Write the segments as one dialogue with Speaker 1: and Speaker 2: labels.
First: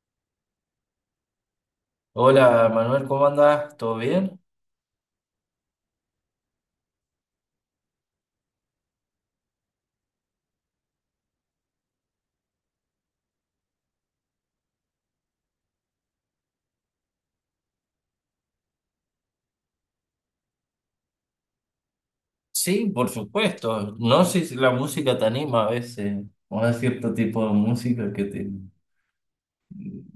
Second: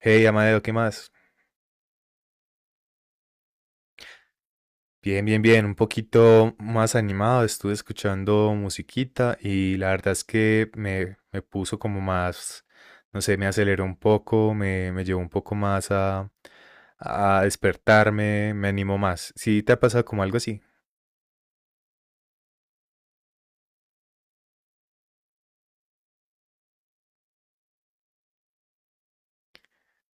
Speaker 1: Hey, Amadeo, ¿qué más?
Speaker 2: Hola Manuel, ¿cómo andás? ¿Todo bien?
Speaker 1: Bien, bien, bien, un poquito más animado, estuve escuchando musiquita y la verdad es que me puso como más, no sé, me aceleró un poco, me llevó un poco más a despertarme, me animó más. ¿Sí te ha pasado como algo así?
Speaker 2: Sí, por supuesto. No sé si la música te anima a veces, o hay cierto tipo de música que te,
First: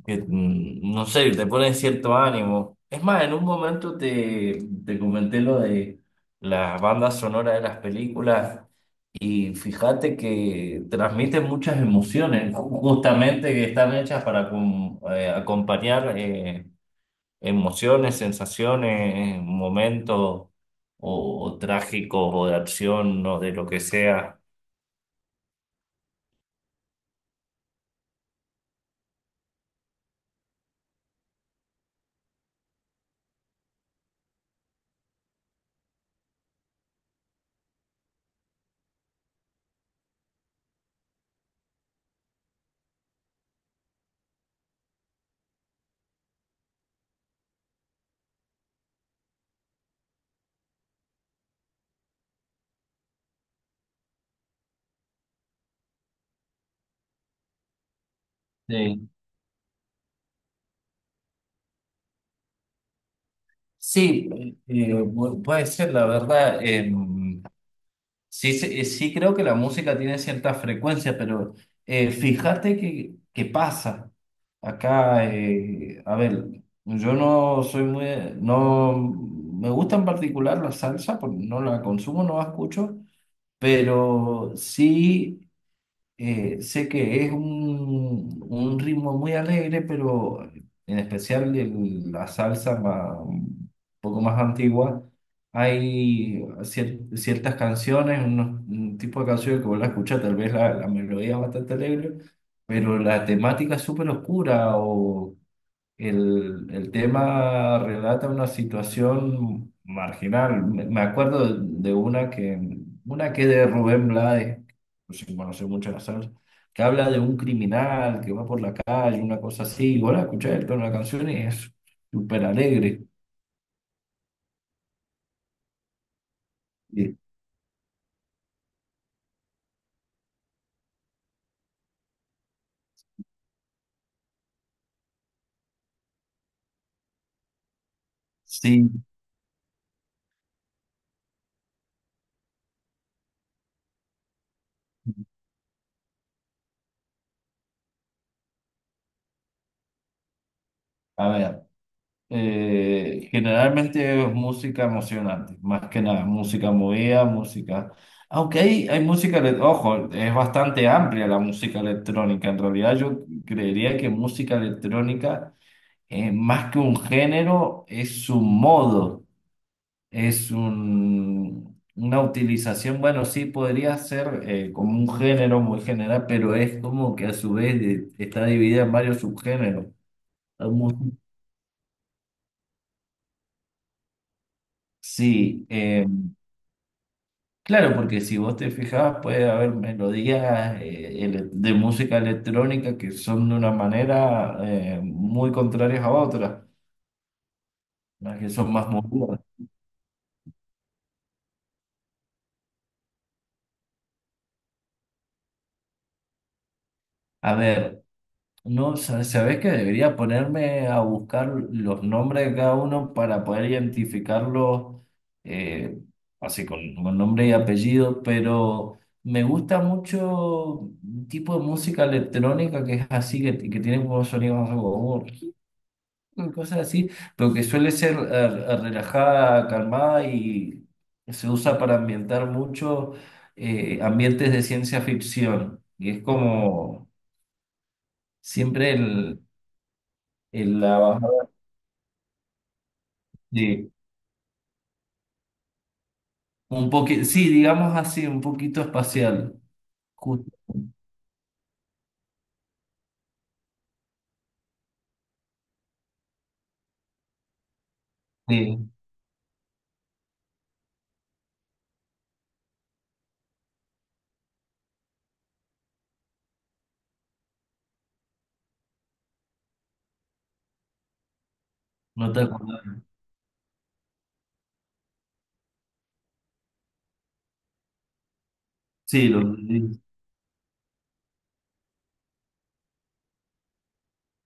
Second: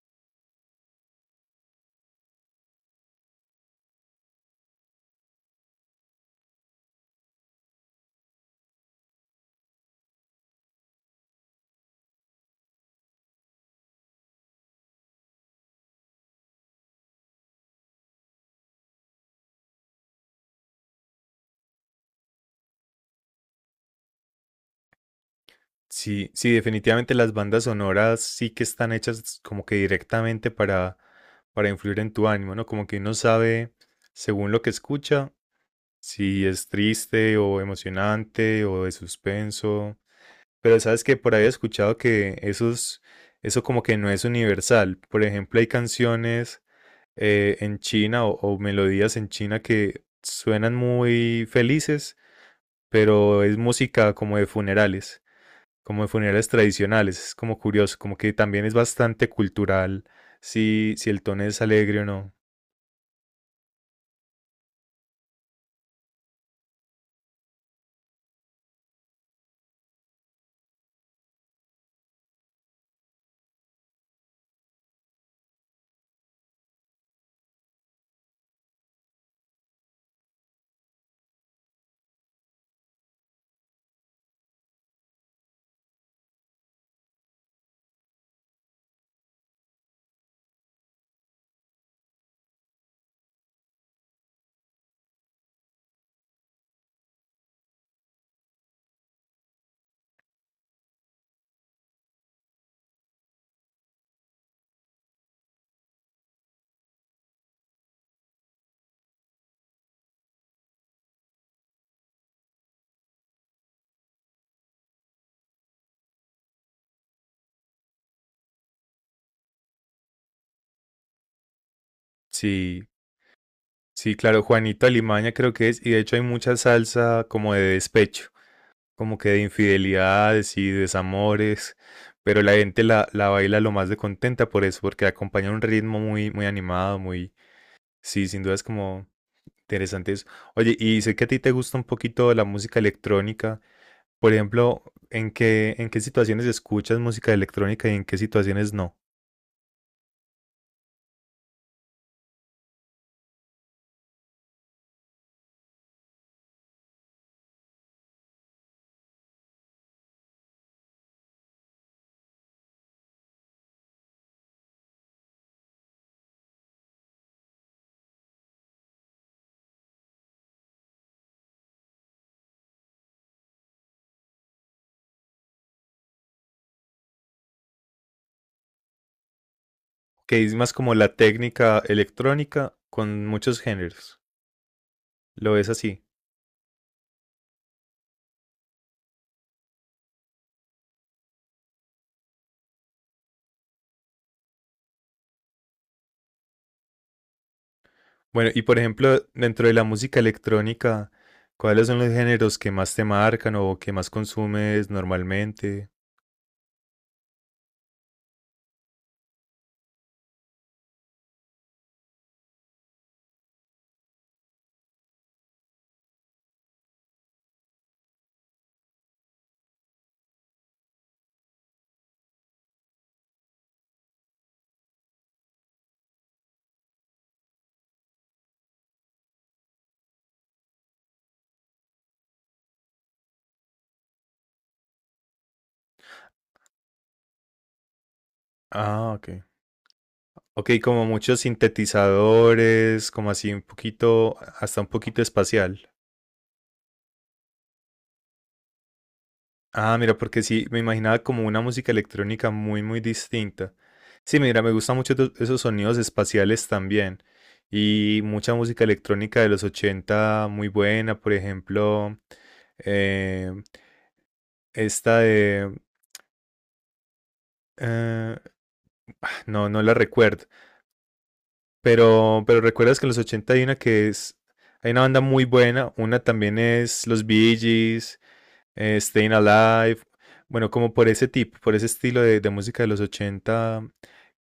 Speaker 2: que, mm, no sé, te pone cierto ánimo. Es más, en un momento te comenté lo de las bandas sonoras de las películas y fíjate que transmiten muchas emociones, justamente que están hechas para acompañar. Emociones, sensaciones, momentos o trágicos o de acción o de lo que sea.
Speaker 1: Sí, sí, definitivamente las bandas sonoras sí que están hechas como que directamente para influir en tu ánimo, ¿no? Como que uno sabe, según lo que escucha, si es triste o emocionante o de suspenso. Pero sabes que por ahí he escuchado que esos, eso como que no es universal. Por ejemplo, hay canciones en China o melodías en China que suenan muy felices, pero es música como de funerales tradicionales. Es como curioso, como que también es
Speaker 2: Sí.
Speaker 1: bastante cultural si, si el tono es alegre o no.
Speaker 2: Sí, puede ser, la verdad. Sí, creo que la música tiene cierta frecuencia, pero fíjate que pasa. Acá, a ver, yo no soy muy, no, me gusta en particular la salsa, porque no la consumo, no la escucho, pero sí. Sé que es un ritmo muy alegre, pero en especial la salsa un poco más antigua, hay ciertas canciones, un tipo de canciones que vos la escuchás, tal vez la melodía es bastante alegre, pero la temática es súper oscura o el tema relata una situación marginal. Me acuerdo de una una que es de Rubén Blades, sin conocer mucho la salsa, que habla de un criminal que va por la calle, una cosa así. Y vos la escuchás el la canción y es súper
Speaker 1: Sí,
Speaker 2: alegre.
Speaker 1: sí, claro, Juanito Alimaña creo que es, y de hecho hay mucha
Speaker 2: Sí.
Speaker 1: salsa como de despecho, como que de infidelidades y desamores, pero la gente la baila lo más de contenta por eso, porque acompaña un ritmo muy, muy animado, muy, sí, sin duda es
Speaker 2: Sí.
Speaker 1: como interesante eso. Oye, y sé que a ti te gusta un poquito la música electrónica, por ejemplo, ¿en qué situaciones escuchas música electrónica y en qué situaciones no?
Speaker 2: A ver. Generalmente es música emocionante, más que nada, música movida, música. Aunque hay música, ojo, es bastante amplia la música electrónica. En realidad yo creería que música electrónica, más que un género, es un modo, es un, una utilización, bueno, sí podría ser como un género muy general, pero es como que a su vez está dividida en varios subgéneros.
Speaker 1: ¿Que es
Speaker 2: Hay
Speaker 1: más como
Speaker 2: mu-
Speaker 1: la técnica electrónica con muchos géneros, lo ves
Speaker 2: Sí,
Speaker 1: así?
Speaker 2: eh, Claro, porque si vos te fijabas, puede haber melodías de música electrónica que son de una manera muy contrarias a otras, las
Speaker 1: Bueno,
Speaker 2: que
Speaker 1: y
Speaker 2: son
Speaker 1: por
Speaker 2: más
Speaker 1: ejemplo,
Speaker 2: movidas.
Speaker 1: dentro de la música electrónica, ¿cuáles son los géneros que más te marcan o que más consumes normalmente?
Speaker 2: A ver, no, sa- ¿sabés que debería ponerme a buscar los nombres de cada uno para poder identificarlos eh, así con nombre y apellido? Pero me gusta mucho un tipo de música electrónica que es así, que tiene como sonidos cosas así, pero que suele ser relajada, calmada y se usa para ambientar mucho ambientes de ciencia ficción. Y es como siempre
Speaker 1: Ah, ok. Ok,
Speaker 2: el la
Speaker 1: como muchos
Speaker 2: bajada
Speaker 1: sintetizadores, como así un
Speaker 2: de
Speaker 1: poquito, hasta un poquito espacial.
Speaker 2: un poquito, sí, digamos así, un poquito espacial.
Speaker 1: Ah, mira, porque
Speaker 2: Justo,
Speaker 1: sí, me imaginaba como una música electrónica muy, muy distinta. Sí, mira, me gustan mucho esos sonidos espaciales también. Y mucha música
Speaker 2: sí,
Speaker 1: electrónica de los 80, muy buena, por ejemplo, eh, esta de Eh, no, no la recuerdo.
Speaker 2: no te
Speaker 1: Pero
Speaker 2: acordás.
Speaker 1: recuerdas que en los 80 hay una que es. Hay una banda muy buena. Una también es Los Bee Gees,
Speaker 2: Sí,
Speaker 1: Staying
Speaker 2: lo
Speaker 1: Alive. Bueno, como por ese tipo, por ese estilo de música de los 80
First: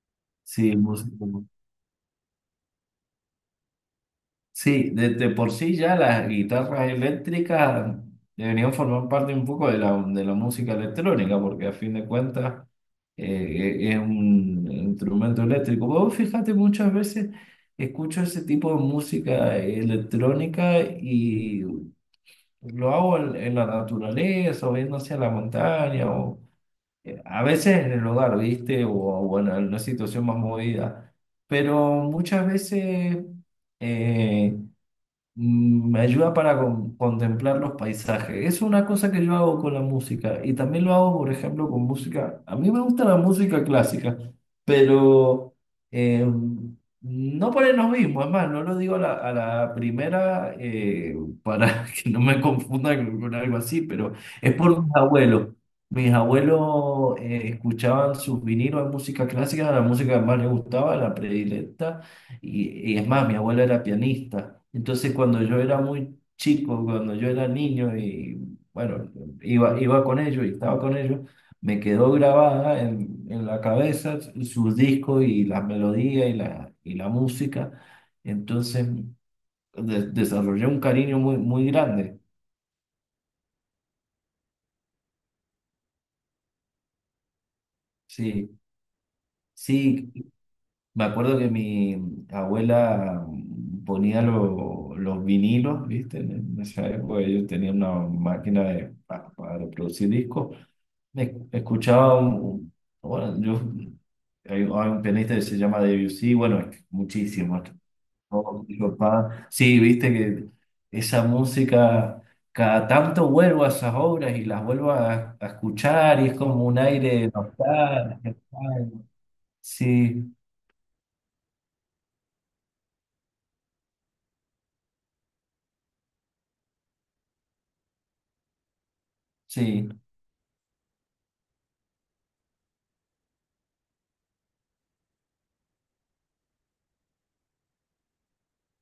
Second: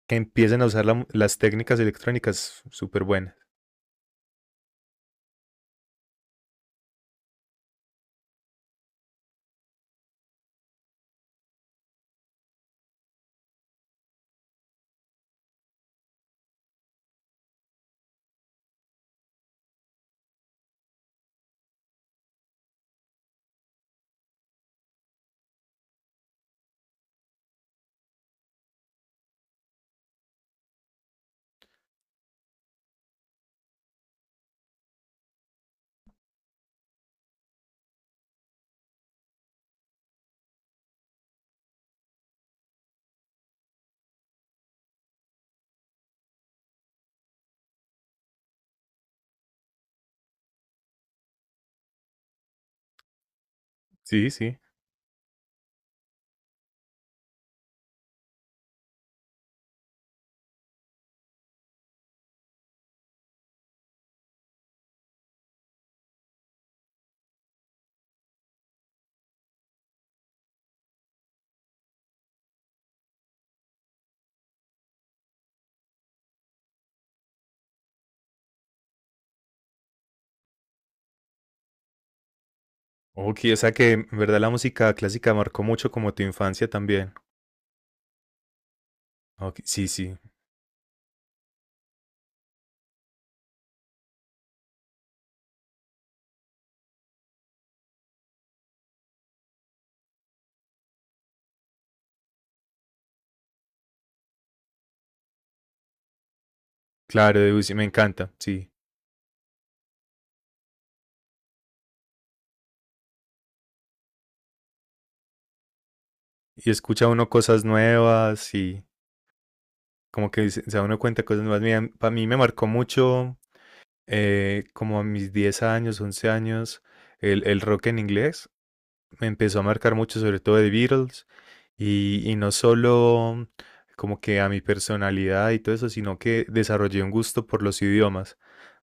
Speaker 1: que empiezan a
Speaker 2: sí,
Speaker 1: usar
Speaker 2: música.
Speaker 1: las técnicas electrónicas súper buenas.
Speaker 2: Sí, de por sí ya las guitarras eléctricas deberían formar parte un poco de de la música electrónica, porque a fin de cuentas eh, es un instrumento eléctrico. Vos fíjate, muchas veces escucho ese tipo de música electrónica y lo hago en la naturaleza, o viendo hacia la montaña, o a veces en el hogar, ¿viste? O en una situación más movida. Pero muchas veces. eh, Me ayuda para contemplar los paisajes. Es una cosa que yo hago con la música y también lo hago, por ejemplo, con música. A mí me gusta la música clásica, pero eh, no ponemos lo mismo. Es más, no lo digo a a la primera para que no me confunda con algo así, pero
Speaker 1: Sí,
Speaker 2: es
Speaker 1: sí.
Speaker 2: por mis abuelos. Mis abuelos escuchaban sus vinilos de música clásica, la música que más les gustaba, la predilecta. Y es más, mi abuela era pianista. Entonces, cuando yo era muy chico, cuando yo era niño y bueno, iba con ellos y estaba con ellos, me quedó grabada en la cabeza sus discos y las melodías y y la música. Entonces, desarrollé un cariño muy, muy grande.
Speaker 1: Ok, o sea que en verdad la música clásica marcó mucho como tu infancia también.
Speaker 2: Sí,
Speaker 1: Ok, sí,
Speaker 2: sí.
Speaker 1: sí.
Speaker 2: Me acuerdo que mi abuela ponía los vinilos, ¿viste? En esa época ellos tenían una máquina para reproducir discos. Me escuchaba un, bueno, yo, hay un pianista que se llama Debussy, bueno, es
Speaker 1: Claro,
Speaker 2: muchísimo.
Speaker 1: Debussy, me encanta,
Speaker 2: ¿No?
Speaker 1: sí.
Speaker 2: Mi papá, sí, viste que esa música, cada tanto vuelvo a esas obras y las vuelvo a escuchar y es como
Speaker 1: Y
Speaker 2: un
Speaker 1: escucha uno
Speaker 2: aire
Speaker 1: cosas
Speaker 2: nostálgico.
Speaker 1: nuevas y, como
Speaker 2: Sí,
Speaker 1: que se da uno cuenta de cosas nuevas. Mira, para mí me marcó mucho, como a mis 10 años, 11 años, el rock en inglés. Me empezó a
Speaker 2: sí.
Speaker 1: marcar mucho, sobre todo de Beatles. Y no solo como que a mi personalidad y todo eso, sino que desarrollé un gusto por los idiomas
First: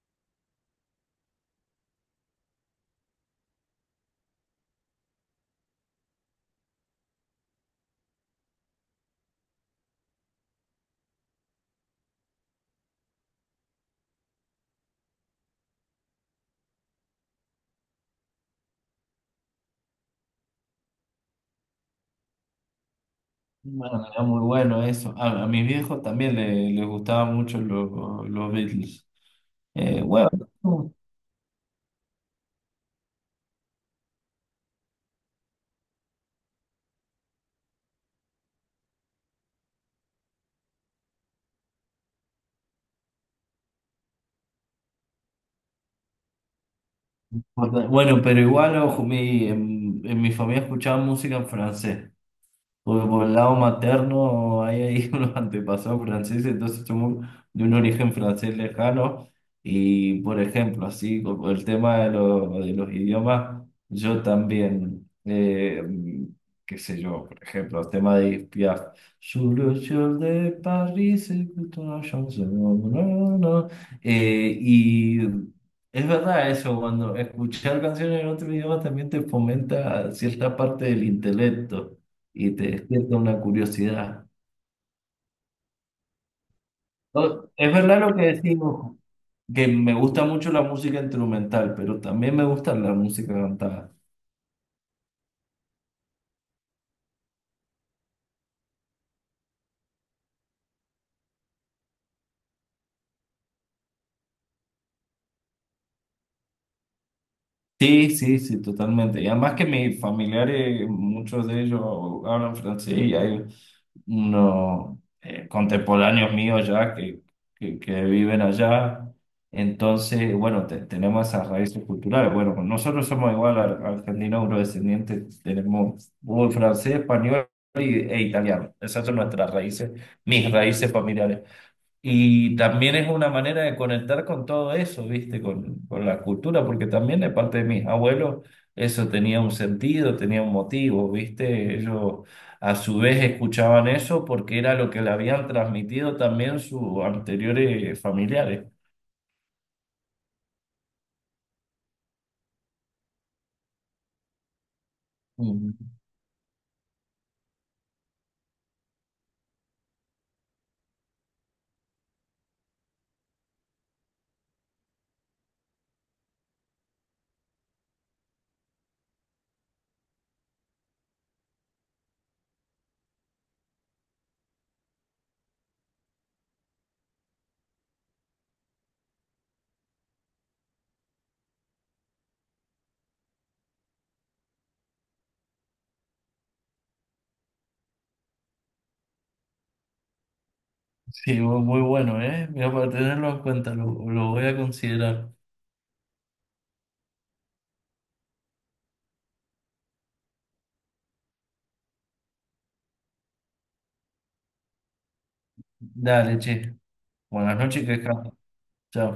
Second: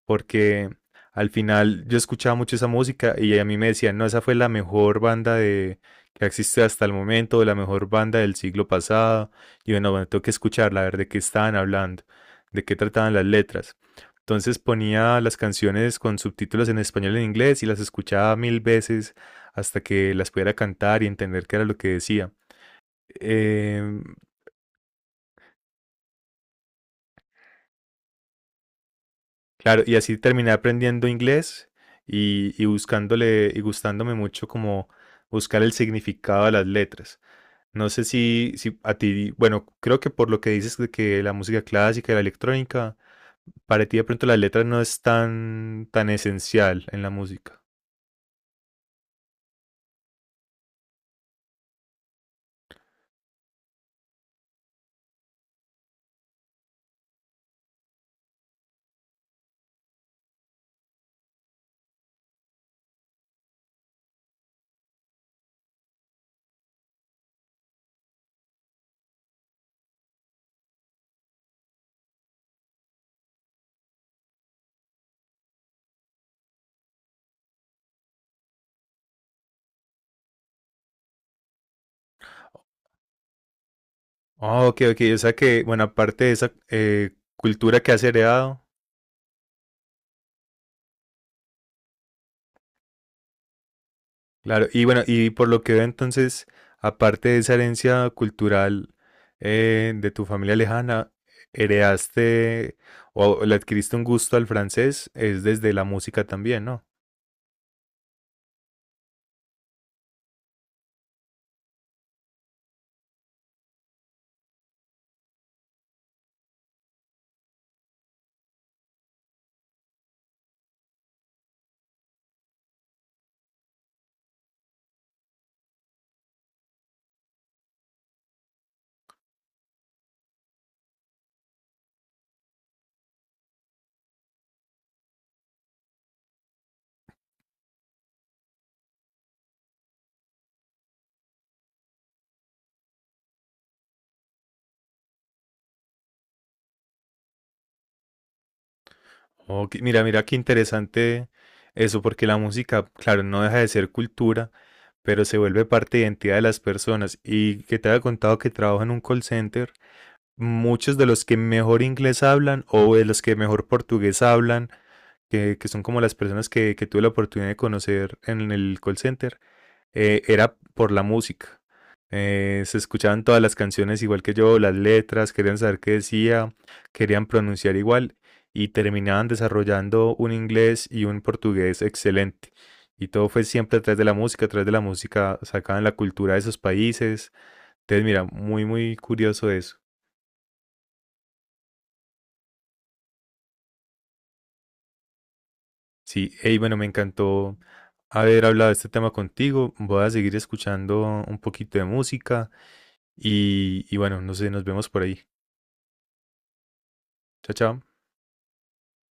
Speaker 1: porque al final yo escuchaba mucho esa música y a mí me decían, no, esa fue la mejor banda de, que existe hasta el momento, la mejor banda del siglo pasado. Y bueno, bueno, tengo que escucharla, a ver de qué estaban hablando, de qué trataban las letras. Entonces ponía las canciones con subtítulos en español y en inglés y las escuchaba mil veces hasta que las pudiera cantar y entender qué era lo que decía. Eh,
Speaker 2: Bueno, era muy bueno eso. A mis viejos también les gustaban mucho los Beatles.
Speaker 1: Claro, y
Speaker 2: Eh,
Speaker 1: así
Speaker 2: bueno,
Speaker 1: terminé aprendiendo inglés y buscándole y gustándome mucho como buscar el significado de las letras. No sé si, si a ti, bueno, creo que por lo que dices de que la música clásica y la electrónica, para ti de pronto las letras no es tan, tan esencial en la música.
Speaker 2: bueno, pero igual, ojo, en mi familia escuchaban música en francés. Porque por el lado materno hay ahí unos antepasados franceses, entonces somos de un origen francés lejano. Y por ejemplo, así como el tema de los idiomas, yo también, qué sé yo, por ejemplo, el tema de Edith Piaf. Sur le ciel de Paris, écoute una chanson, no, no, no. No, no. Y es verdad eso, cuando escuchar canciones en otro idioma también te fomenta cierta parte del intelecto y te despierta una curiosidad.
Speaker 1: Ah, ok, ok, o sea que, bueno, aparte de esa
Speaker 2: No, es
Speaker 1: cultura que
Speaker 2: verdad
Speaker 1: has
Speaker 2: lo que
Speaker 1: heredado,
Speaker 2: decimos, que me gusta mucho la música instrumental, pero también me gusta la música cantada.
Speaker 1: claro, y bueno, y por lo que veo entonces, aparte de esa herencia cultural de tu familia lejana, heredaste o le adquiriste un gusto al francés, es desde la música también, ¿no?
Speaker 2: Sí, sí, sí, totalmente. Y además que mis familiares, muchos de ellos hablan francés y hay unos contemporáneos míos ya que viven allá. Entonces, bueno, tenemos esas raíces culturales. Bueno, pues nosotros somos igual argentinos eurodescendientes, tenemos francés, español e italiano. Esas son nuestras raíces, mis raíces familiares. Y también es una manera de conectar con todo eso, ¿viste? Con la cultura, porque también de parte de mis abuelos eso tenía un sentido, tenía un motivo, ¿viste? Ellos a su vez escuchaban eso porque era lo que le habían transmitido también sus anteriores familiares.
Speaker 1: Oh, mira, mira qué interesante eso, porque la música, claro, no deja de ser cultura, pero se vuelve
Speaker 2: Mm.
Speaker 1: parte de identidad de las personas. Y que te había contado que trabajo en un call center, muchos de los que mejor inglés hablan o de los que mejor portugués hablan, que son como las personas que tuve la oportunidad de conocer en el call center, era por la música. Se escuchaban todas las canciones igual que yo, las letras, querían saber qué decía, querían pronunciar igual y terminaban desarrollando un inglés y un portugués excelente. Y todo fue siempre atrás de la música, atrás de la música, sacaban la cultura de esos países. Entonces, mira, muy, muy curioso eso.
Speaker 2: Sí, muy bueno, ¿eh? Mira, para tenerlo en cuenta, lo voy a considerar.
Speaker 1: Sí, hey, bueno, me encantó haber hablado de este tema contigo. Voy a seguir escuchando un poquito de música y bueno, no sé, nos vemos por ahí.
Speaker 2: Dale, che.
Speaker 1: Chao,
Speaker 2: Buenas
Speaker 1: chao.
Speaker 2: noches, que descanses. Chao.